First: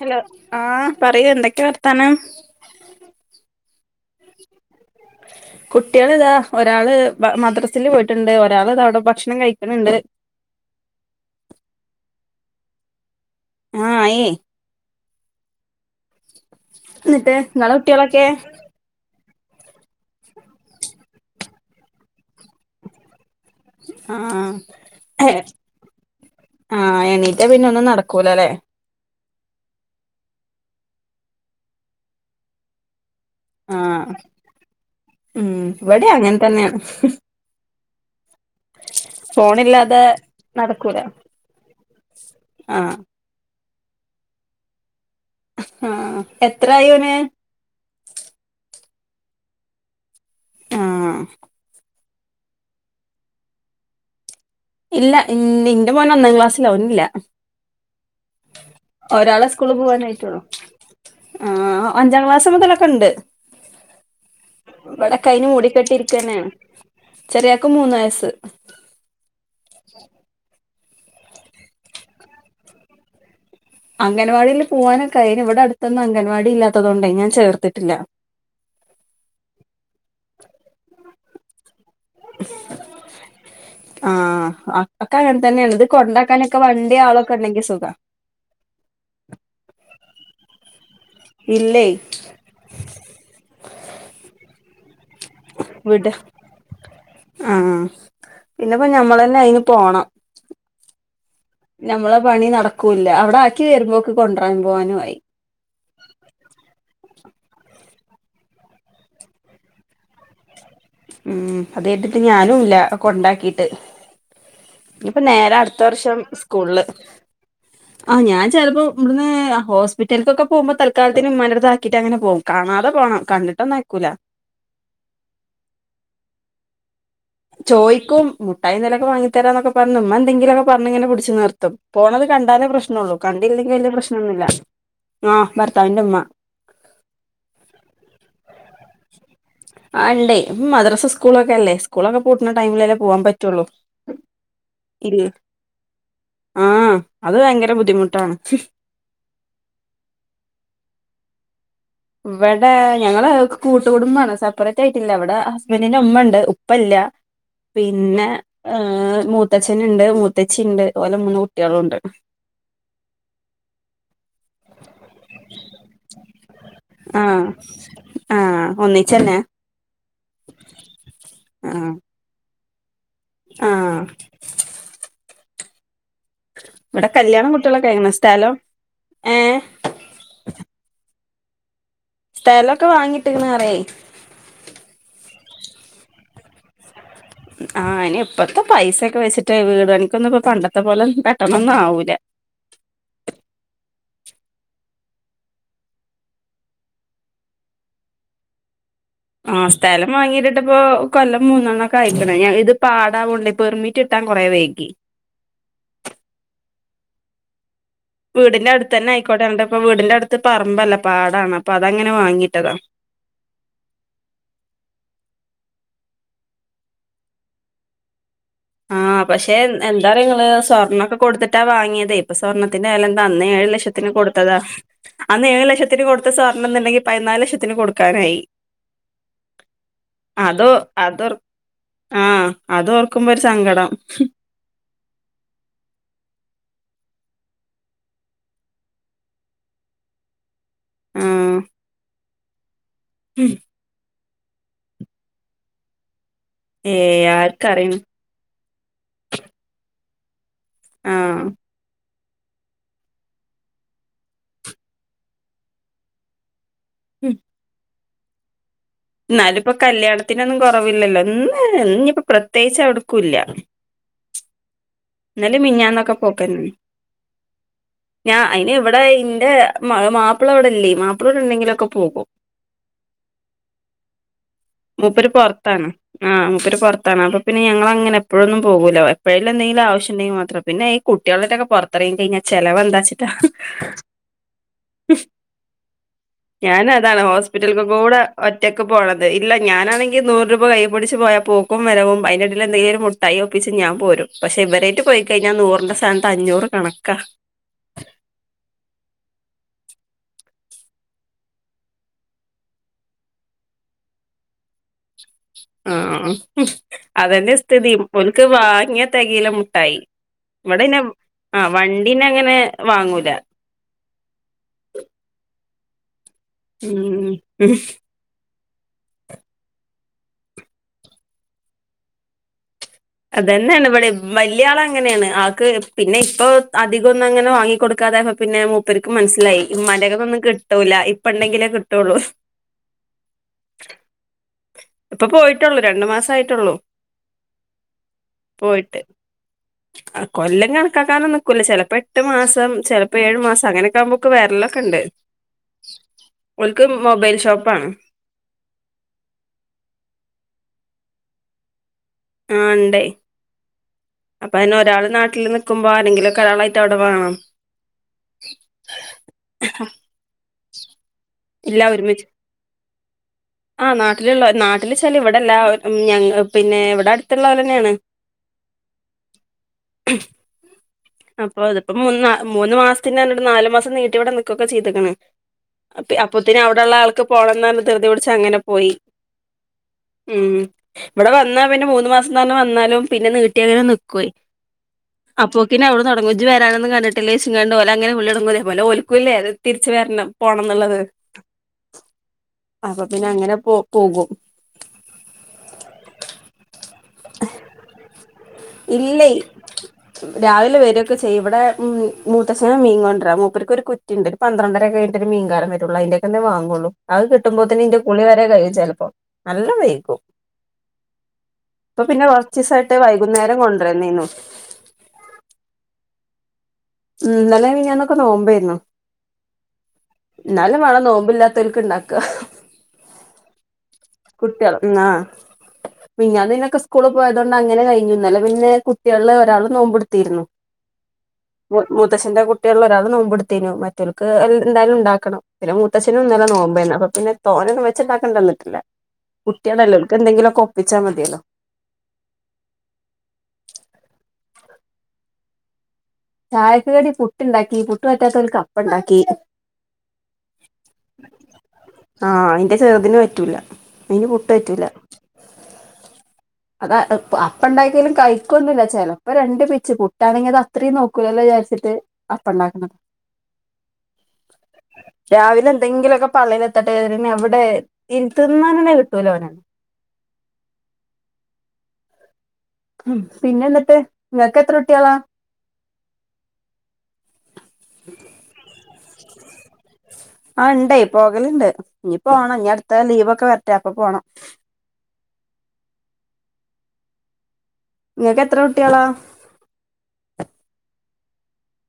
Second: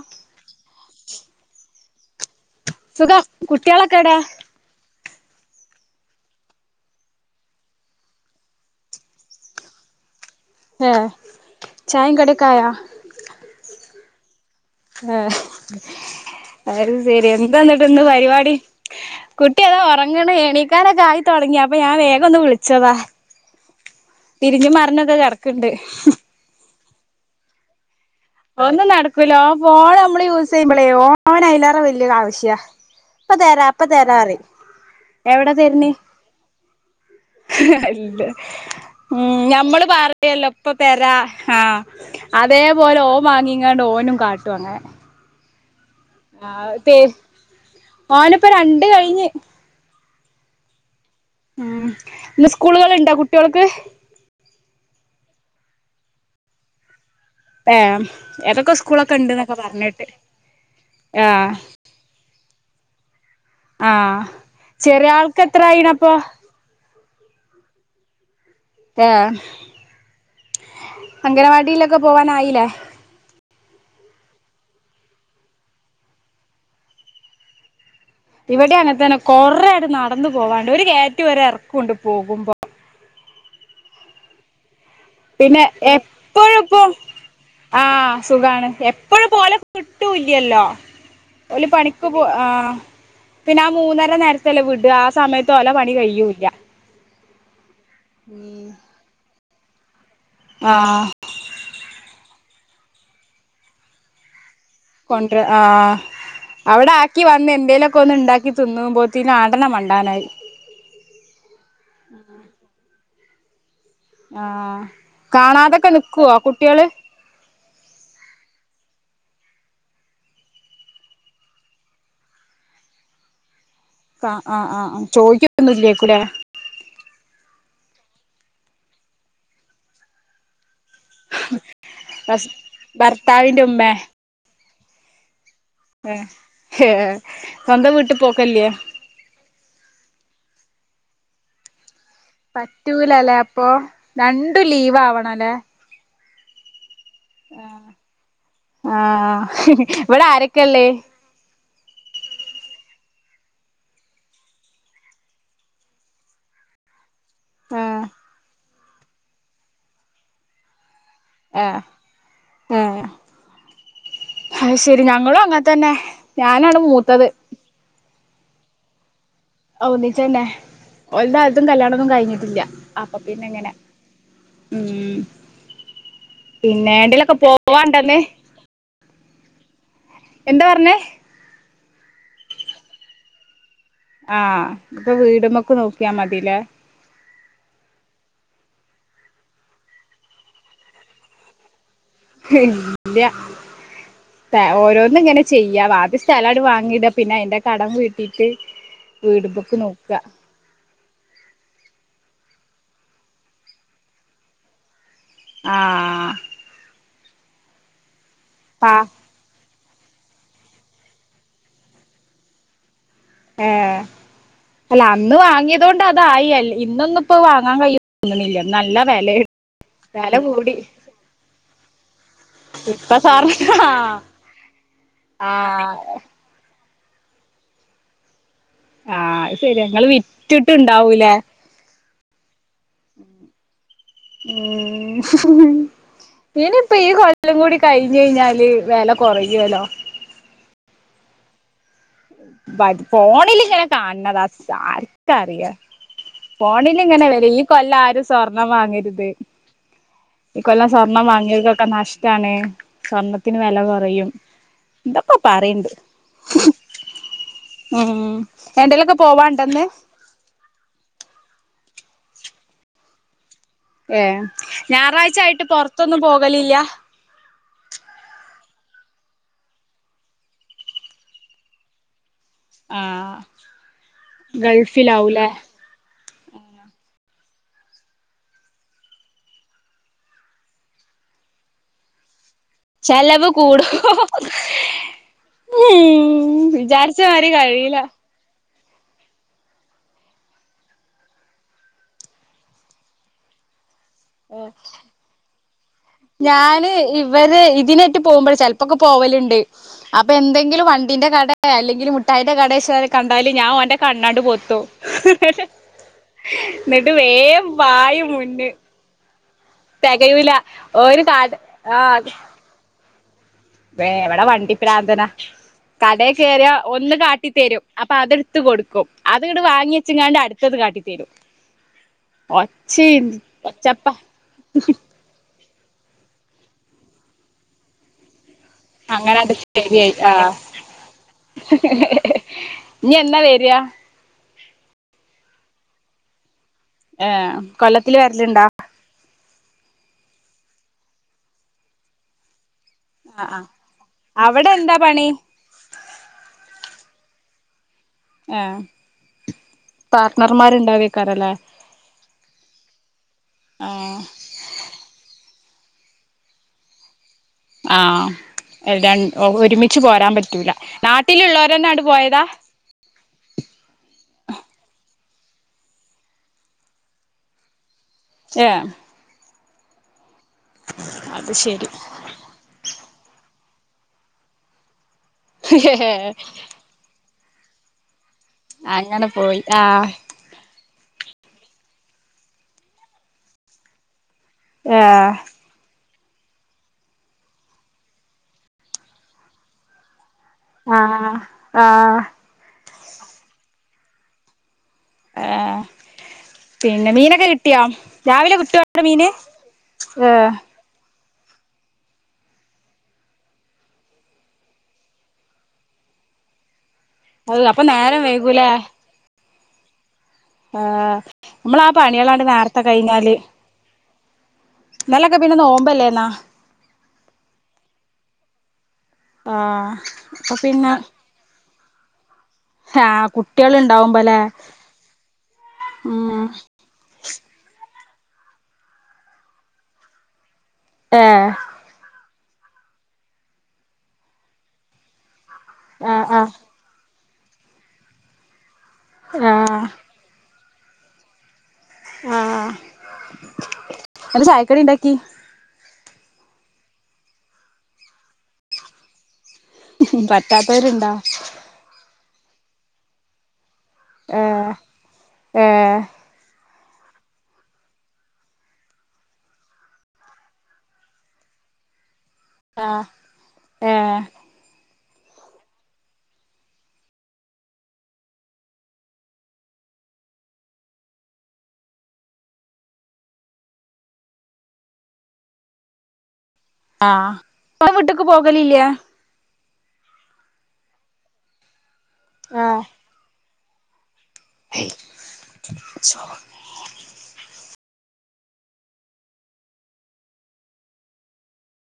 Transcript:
Hello ആഹ് പറയൂ എന്തൊക്കെ വർത്താനം? സുഖം കുട്ട്യാളെക്കേടെ? കുട്ട്യാള്താ ഒരാള് മദ്രാസില് പോയിട്ടുണ്ട് ഒരാള്താ അവ്ടെ ഭക്ഷണം കഴിക്ക്ണ് ണ്ട്. ഏഹ് ചായിം കടിയൊക്കായോ? ആഹ് ആയേ ആഹ് അഹ് സെരി എന്നിട്ട് നിങ്ങളെ എന്താന്നിട്ട്ന്ന് കുട്ടികളൊക്കെ പരിപാടി? കുട്ടി അതാ ഒറങ്ണ് എണീക്കാനൊക്കെ ആയി തൊടങ്ങി അപ്പൊ ഞാന് വേഗൊന്ന് വിളിച്ചതാ. തിരിഞ്ഞും ആഹ് മറഞ്ഞൊക്കെ കെടക്ക്ണ്ട്. ആഹ് എണീറ്റ പിന്നൊന്നും നടക്കൂലലേ? ഒന്നും നടക്കൂല ഓം ഫോൺ നമ്മള് യൂസെയ്യുമ്പളേ ഓനയിലേറെ വെല്യേ ആവശ്യ. ഇപ്പ തരാ ഇപ്പ ആഹ് തരാറിം എവടെ ഉം തര്ണ്. ഇവിടെ അങ്ങനെ തന്നെയാണ് ഇല്ല. ഉം ഞമ്മള് ഫോണില്ലാതെ പറയല്ലോ ഇപ്പ നടക്കൂല തെരാ ആഹ് ആഹ് അതേപോലെ ഓ മാങ്ങിങ്ങാണ്ട് ഓനും കാട്ടും അങ്ങനെ. ആഹ് ആഹ് എത്രായി തെരു ഓന് ഓന്പ്പൊ രണ്ട് കഴിഞ്ഞ്. ആഹ്. ഉം ഇന്ന് സ്കൂളുകള്ണ്ടോ കുട്ട്യാൾക്ക്? ഇല്ല ഇൻ ഇന്റെ മോന് ഒന്നാം ക്ലാസ്സിലാ ഓനിന്നില്ല. ഏ ഏതൊക്കെ സ്കൂളൊക്കെ ഒരാളെ ഉണ്ട്ന്നൊക്കെ സ്കൂള് പറഞ്ഞിട്ട് പോവാനായിറ്റൊള്ളൂ ആഹ്. അഞ്ചാം ക്ലാസ് മുതലൊക്കെണ്ട്. ആഹ് ചെറിയ ആൾക്ക് ഇബടൊക്കയിന് എത്ര മൂടിക്കെട്ടി ആയിണപ്പൊ ഇരിക്കന്നേണ്. ചെറിയാക്ക് മൂന്ന് വയസ്സ്. ആഹ്. [inaudible] അംഗനവാടിയിലൊക്കെ പോവാനായിലേ? അംഗൻവാടില് പോവാനൊക്കായി അയിന് ഇവടെ അടുത്തൊന്നും അംഗൻവാടി ഇല്ലാത്തതോണ്ടേ ഞാൻ ചേർത്തിട്ടില്ല. ഇവിടിം അങ്ങനെത്തന്നെ കൊറേയാട്ട് നടന്ന് പോവാണ്ട് ഒര് കേറ്റോം ഒരെറക്കോണ്ട് പോകുമ്പോ. ആഹ് അ പിന്നെ എപ്പഴുപ്പോ ആളൊക്കെ ഉണ്ടെങ്കി സുഖാ ആഹ് സുഖാണ് എപ്പഴുംപ്പൊ ഓലെ കിട്ടൂല്ല്യല്ലോ? ഓല് ഇല്ലേ പണിക്ക് പോ ആഹ്. പിന്നെ ആ മൂന്നര നേരത്തെല്ലേ വിടാ ആഹ് സമയത്ത് ഓലെ പണി വിട കയൂല്ല. ആഹ് പിന്നെപ്പോ ഞമ്മളന്നെ അയിന് പോണം. ആഹ്. ഞമ്മളെ പണി നടക്കൂല്ല അവടാക്കി വരുമ്പോക്ക് കൊണ്ടരാൻ പോവാനുവായി. കൊണ്ട്ര ആഹ്. അവടാക്കി വന്ന് എന്തേലൊക്കൊന്ന് ഇണ്ടാക്കി തിന്നുമ്പോത്തിന് ആട്ടന്നെ മണ്ടാനായി. ഉം അത് കര്തിട്ട് ഞാനുല്ല കൊണ്ടാക്കിട്ട്. ആഹ് ഇനിയിപ്പോ നേരെ അടുത്ത കാണാതൊക്കെ വർഷം നിക്കുവോ സ്കൂളില് കുട്ട്യാള്? ആഹ് ഞൻ ചെലപ്പോ ഇവടുന്ന് ആ ഹോസ്പിറ്റൽക്കൊക്കെ പോവുമ്പോ തൽക്കാലത്തിന് ഇമ്മാന്റെട്ത്താക്കീട്ടങ്ങനെ പോവും. കാണാതെ പോണം കണ്ടിട്ടൊന്നും അയക്കൂല. ആഹ് ആഹ് ആഹ് ആഹ് ചോയിക്കൊന്നും ഇല്ലേക്കുലേ? ചോയ്ക്കും മുട്ടായെന്തോലൊക്കെ വാങ്ങിത്തരാന്നൊക്കെ പറഞ് ഇമ്മന്തെങ്കിലൊക്കെ പ ർഞ്ഞിങ്ങനെ പിടിച്ചു നിർത്തും പോണത് ഹസ് കണ്ടാലേ പ്രശ്ണൊള്ളൂ ഭർത്താവിന്റെ കണ്ടില്ലെങ്കി വല്യേ ഉമ്മേ പ്രശ്നൊന്നുല്ല. ആഹ് ഭർ ഏഹ് ഏഹ് സ്വന്തം വീട്ടി പോക്കല്ല്യെ? അല്ലേ മദ്രസ സ്കൂളൊക്കെ അല്ലേ? സ്കൂളൊക്കെ പൂട്ടുന്ന ടൈമിലല്ലേ പോവാൻ പറ്റൂലല്ലേ പറ്റുള്ളൂ അപ്പൊ രണ്ടും ലീവ് ഇല്ല. ആവണല്ലേ ആഹ് അത് ഭയങ്കര ബുദ്ധിമുട്ടാണ്. ആഹ് ഇവിടെ ആരൊക്കെയുള്ളേ? ഇവിടെ ഞങ്ങള് കൂട്ട് കുടുംമ്പാണ് സപ്പറേറ്റ് ആയിട്ടില്ല ഇവിടെ ഹസ്ബൻഡിന്റെ ഉമ്മ ഉണ്ട് ഉപ്പഇല്ല. ആഹ് പിന്നെ ഏഹ് മൂത്തച്ഛനുണ്ട് മൂത്തച്ചി ഇണ്ട് ഓരുടെ മൂന്ന് കുട്ടികളുണ്ട്. ഏഹ് അത് ശെരി ഞങ്ങളും അങ്ങനെ തന്നെ ഞാനാണ് മൂത്തത്- ആഹ് ആഹ് ഒന്നിച്ചന്നെ. ആഹ് ഒന്നിച്ചന്നെ ഓരുടെ ആരുടെയും ആഹ് കല്യാണോന്നും കഴിഞ്ഞിട്ടില്ല അപ്പൊ പിന്നെ ഇങ്ങനെ- ആഹ് ഉം... പിന്നെ ഇവിടെ ഏണ്ടേലൊക്കെ കല്യാണം കുട്ടികളൊക്കെ കഴിഞ്ഞു പോവാണ്ടന്ന് സ്ഥലം ഏഹ്- എന്താ പറഞ്ഞേ? സ്ഥലോക്ക വാങ്ങിട്ട്ക്ക്ണുപറയേ - ആഹ് അപ്പോ വീടുമ്മേക്ക് നോക്കിയാ മതിലെ- ആഹ് അയിന് ഇപ്പോത്തെ പൈസൊക്കെ വെച്ചിട്ട് വീട് പണിക്കൊന്നും ഇപ്പോ പണ്ടത്തെ പോലെ പെട്ടന്നൊന്നും ആവൂല്ല. ഏഹ് ഇല്ല. ഓരോന്നും ഇങ്ങനെ ചെയ്യാ ആദ്യ സ്ഥലമായി വാങ്ങീട്ട് പിന്നെ അതിന്റെ കടം വീട്ടീട്ട്- [unintelligible] ആഹ് സ്ഥലം വാങ്ങിയിട്ട്- ഇപ്പോ കൊല്ലം മൂന്നണ്ണോക്കാ യിക്കണ് ഇത് പാടാവോണ്ടെ പെർമിറ്റ് കിട്ടാൻ കൊറേ വൈകി. ആഹ് ആഹ് വീടിന്റെ അടുത്ത് പാ തന്നെ ആയിക്കോട്ടെ എന്താ ഇപ്പോ വീടിന്റെ അടുത്തന്നെ ആയിക്കോട്ടെ ന്നി ട്ടിപ്പൊ വീടിന്റെടുത്തപ്പം പറമ്പല്ല പാടാണ് അപ്പോ അത് അങ്ങനെ വാങ്ങീട്ടതാ- ആഹ്. അല്ല അന്ന് വാങ്ങിയതുകൊണ്ട് അതായി അ ഇന്നൊന്നും ഇപ്പോ വാങ്ങാൻ കഴിയില്ല തോന്നുന്നില്ല. ആഹ് പക്ഷേ എന്താറിയ ഇങ്ങള് സ്വർണ്ണൊക്കെ കൊടുത്തിട്ടാ വാങ്ങിയതേ- ഇപ്പൊ സ്വർണത്തിന്റെ വെല ഇപ്പ എന്താ അന്ന് സാറ് ഏഴ് ലക്ഷത്തിന് ആഹ് കൊടുത്തതാ അന്ന് ഏഴ് ലക്ഷത്തിന് ആഹ് കൊടുത്ത സ്വർണ്ണം ഇന്നുണ്ടെങ്കി പതിനാല് ലക്ഷത്തിന് കൊടുക്കാനായി. ആഹ് അത് ശെരിയാ ഇങ്ങള് വിറ്റിട്ട് അതോ അതോർ ഇണ്ടാവൂല്ലേ? ആഹ് അത് ഓർക്കുമ്പോ ഒരു സങ്കടം. ഉം. ഇനി ഇപ്പോ ഈ കൊല്ലം കൂടി കഴിഞ്ഞഴിഞ്ഞാല് വെല കൊറയോ ല്ലോ. ആഹ്. ഫോണിൽ ഇങ്ങനെ കാണുന്നതാ ആർക്ക് അറിയാം. ഏ ഫോണില് ഇങ്ങനെ വരും ഈ ആർക്കറിയണ് കൊല്ലം ആരും- സ്വർണ്ണം വാങ്ങരുത് ഇക്കൊല്ലം സ്വർണം ആഹ് വാങ്ങിയവർക്കൊക്കെ നഷ്ടാണ്. സ്വർണത്തിന് വെല കൊറയും എന്താപ്പ പറയണ്ട്. ഉം. ഉം എന്തെങ്കി എന്നാലും ഇപ്പൊ കല്യാണത്തിനൊന്നും കൊ റവില്ലല്ലോ ഇന്നായാലും ഇന്നിപ്പൊ പ്രത്യേകിച്ച് എവിടെക്കുമില്ല. ഏഹ് ഞായറാഴ്ച ആയിട്ട് പൊ മിനിഞ്ഞാന്നൊക്കെ റത്തൊന്നും പോക്കന്നെ പോവലില്ല. ഞാൻ അയിന് ഇവിടെ ഇന്റെ മാപ്പിള ഇവിടെല്ലേ മാപ്പിള ഇവിടെ ഉണ്ടെങ്കിലൊക്കെ പോകും. ആഹ് മൂപ്പര് ഗൾഫിലാവൂല്ലേ? പൊറത്താണ് ആഹ് മുപ്പര് പൊറത്താണ് അപ്പൊ പിന്നെ ഞങ്ങളങ്ങനെ എപ്പൊ ഴൊന്നും പോകൂല എപ്പൊഴെങ്കിലുംഎന്തെങ്കിലും ആവി ശ്യമുണ്ടെങ്കിൽ മാത്രം പിന്നെ ഈ കുട്ടികളായിട്ടൊക്കെ പൊ റത്തിറങ്ങി കഴിഞ്ഞാ- ചെലവെന്താച്ചിട്ടാ ചെലവ് കൂടും ഞാന് അതാണ് വിചാരിച്ച മാതിരി ഹോസ്പിറ്റലക്കൊക്കെ കഴിയില്ല കൂടെ- ഒറ്റയ്ക്ക് പോണത് ഇല്ല ഞാനാണെങ്കിൽ നൂറ് രൂപ കൈപിടിച്ച് പോയാ പോകും വരവും അതിനിടയിൽ എന്തെങ്കിലും- മുട്ടായി ഒപ്പിച്ച് ഞാൻ പോരും പക്ഷെ ഇവരേട്ട് പോയി കഴിഞ്ഞാൽ നൂറിന്റെ സഥാനത്ത് അഞ്ഞൂറ് കണക്കാ- അതായത് ഇതിനായിട്ട് പോകുമ്പോഴ് ചെൽപ്പോക്കെ പോവലുണ്ട്. അപ്പോ എന്തെങ്കിലും വണ്ടിന്റെ കട അല്ലെങ്കിൽ മുഠായിന്റെ കട കണ്ടാല് ഞാൻ ഓന്റെ കണ്ണണ്ട് പൊത്തും. ആഹ് ആഹ് എന്നിട്ട് അതന്നെ വേം സ്ഥിതി പായും ഓൽക്ക് മുന്ന് വാങ്ങിയ തെകില മുട്ടായി തികയൂല ഇവിടെന്നെ ഒരു കാട് ആ വണ്ടീന്നങ്ങനെ വാങ്ങൂല ഏഹ് ഇവിടെ വണ്ടി പ്രാന്തന കടേകേറിയ ഒന്ന് ഉം കാട്ടിത്തരും അ പ്പ അതെട്ത്ത് കൊടുക്കും അത്ട് വാങ്ങി ചെങ്ങാണ്ട് അട്ത്തത് കാട്ടിത്തരും ഒച്ചി അതന്നെണ് ഇവിടെ വലിയ ആളഅങ്ങനെയാണ് ആൾക്ക് പിന്നെ ഇപ്പൊ അധികൊന്നും അങ്ങനെ വാങ്ങി കൊടുക്കാതതായപ്പം പിന്നെ പ്പർക്ക് അങ്ങനണ്ട് മനസ്സിലായി ശരിയായി ഇമ്മാന്റെകന്നൊന്നും ആഹ് കിട്ടൂല്ല ഇപ്പണ്ടെങ്കിലേ കിട്ടുള്ളൂ ഇഞ് എന്നാ വെരാ ഇപ്പ പോയിട്ടുള്ളൂ രണ്ടു മാസം ആയിട്ടുള്ളൂ ഏഹ് കൊല്ലത്തിലാ പോയിട്ട് കൊല്ലം കണക്കാക്കാനും നിക്കൂല ചെലപ്പോ എട്ട് മാസം ചെല പ്പ ഏഴു ആഹ് ആഹ് മാസം അങ്ങനെയൊക്കെ ആവുമ്പോക്കെ അവിടെ എന്താ വേരലൊക്കെണ്ട് പണി ഓൽക് മൊബൈൽ ഷോപ്പ ആണ് ഏഹ് പാർട്ടണർമാരുണ്ടാവേക്കാരലെ ആഹ് ഇണ്ട് ആഹ് അപ്പൊ അയ്ന് ഒരാള് നാട്ടില് നിൽക്കുമ്പോ ആരെങ്കിലൊക്കെ ഒരാളായിട്ട് അവിടെ വേണം ആഹ് ര ഒരുമിച്ച് പോരാൻ പറ്റൂല നാട്ടിലുള്ളോരന്നാണ്ട് പോയതാ ആഹ് നാട്ടിലുള്ള നാട്ടില്ചാല് ഇവിടെല്ല ഞ പിന്നെ ഇവിടെ അടുത്തുള്ളെലെന്നെയാണ് ഏഹ് അത് അപ്പ ശരി ഇതിപ്പോ മൂന്ന മൂന്ന് മാ സ്തിന് പർഞ്ഞാണ്ട് നാല് മാസം നീട്ടിവിടെ നിക്കെക്കെ ചെയ്ത്ക്ണ് അപ്പൊത്തി അവിടെള്ള ആൾക്ക് പോണന്നർഞ്ഞു ദിർതി പിടിച്ചങ്ങനെ അങ്ങനെ പോയി ആഹ് ഉം ഇവിടെ വന്നാ പിന്നെ മൂന്ന് മാസന്നർഞ് വന്നാലും പിന്നെ നീട്ടിയങ്ങനെ നിക്കു ആഹ് അപ്പോക്കിന്ന് അവിടെന്ന് തൊടങ്ങും ഇജ് വരാനൊന്നും കണ്ടിട്ടില്ലേയ്ച്ച്ങ്ങാണ്ട് ഓലങ്ങനെ വിളിടങ്ങും പോലെ ഓൽകുല്ലേ ത്തിരിച്ചവരണം പോണംന്നുള്ളത് ആഹ് ആഹ് അപ്പൊ പിന്നെ അങ്ങനെ പോ പോകും ഏഹ് പിന്നെ മീനൊക്കെ കിട്ടിയോ രാവിലെ കിട്ടുടെ മീന് ആഹ് ക്കെ ചെയ്യും ഇവിടെ മൂത്തച്ചന് മീൻ കൊണ്ടരാ മൂപ്പർക്ക് ഒരു കുറ്റിണ്ട് പന്ത്രണ്ടര കഴിഞ്ഞട്ട് മീൻകാരം വരുള്ളൂ അതിന്റെ കെന്നെ വാങ്ങുള്ളു അത് അപ്പൊ കിട്ടുമ്പോത്തന് ഇന്റെ നേരം കുളി വരെ വൈകൂലേ കഴിയ ചിലപ്പോ നല്ല വൈക്കും ആഹ് നമ്മളാ പണികളാണ്ട് നേരത്തെ കഴിഞ്ഞാല് കൊണ്ടരന്നീനു ഇന്നലൊക്കെ പിന്നെ നോമ്പല്ലേന്നാ ഉം ഇന്നലെ മിഞാന്നൊക്കെ നോമ്പായിരുന്നു. ആഹ് അപ്പൊ ഇന്നാലും പിന്നെ മാണം നോമ്പില്ലാത്തോര്ക്ക് ഇണ്ടാക്ക ക ആഹ് കുട്ടികൾ ഇണ്ടാവുമ്പോ അല്ലേ കുട്ടികള് ഉം സ്കൂളിൽ പോയതോണ്ട് അങ്ങനെ കഴിഞ്ഞു ഇന്നലെ പിന്നെ കുട്ടികള് ഒരാള് നോമ്പെടുത്തിരുന്നു ഏ മു മൂത്തച്ന്റെ കുട്ടികളിൽ ഒരാള് നോമ്പെടുത്തേനു മറ്റോൽക്ക് എന്തായാലും ഉണ്ടാക്കണം പിന്നെ മൂത്തച്ഛനും ആഹ് ഇന്നലെ ആഹ് നോമ്പോന്ന് അപ്പ പിന്നെ തോരൻ വെച്ചിണ്ടാക്കണ്ട വന്നിട്ടില്ല ആഹ് കുട്ടികല്ലേ ഓൽക്ക് എന്തെങ്കിലൊക്കെ ഒപ്പിച്ചാൽ മതിയല്ലോ ആഹ് എന്ത് ചായക്ക് കടി ഉണ്ടാക്കി ചായക്ക് കടി പുട്ടുണ്ടാക്കി പുട്ട് പറ്റാത്തോൽക്ക് അപ്പം ഉണ്ടാക്കി ഉ പറ്റാത്തവരുണ്ടാ ആഹ് എന്റെ ചെറുതിന് പറ്റൂല അയിന് പുട്ട് ആഹ് പറ്റൂല ആഹ് അത് അപ്പം ഉണ്ടാക്കിയാലും കഴിക്കുവൊന്നുവില്ല ചിലപ്പോ രണ്ട് പിച്ച് പുട്ടാണെങ്കിൽ അത് അത്രയും നോക്കൂലല്ലോ വിചാരിച്ചിട്ട് അപ്പണ്ടാക്കണേ ആഹ് ഏഹ് രാവിലെ എന്തെങ്കിലുമൊക്കെ പള്ളയിലെത്തട്ടെ ഇരുന്ന് അവിടെ ഇരുത്തി തിന്നാൻ കിട്ടൂല അവന് ഉം പിന്നെ എന്നിട്ട് നിങ്ങക്ക് എത്ര കുട്ടികളാ ആഹ് ഇങ്ങടെ വീട്ടുക്ക് പോകലില്ല്യാ ആഹ് ഉണ്ടേ പോകലുണ്ട് ഇനി പോണം ഇനി അടുത്ത ലീവൊക്കെ വരട്ടെ അപ്പൊ പോണം [unintelligible] നിങ്ങൾക്ക് എത്ര കുട്ടികളാ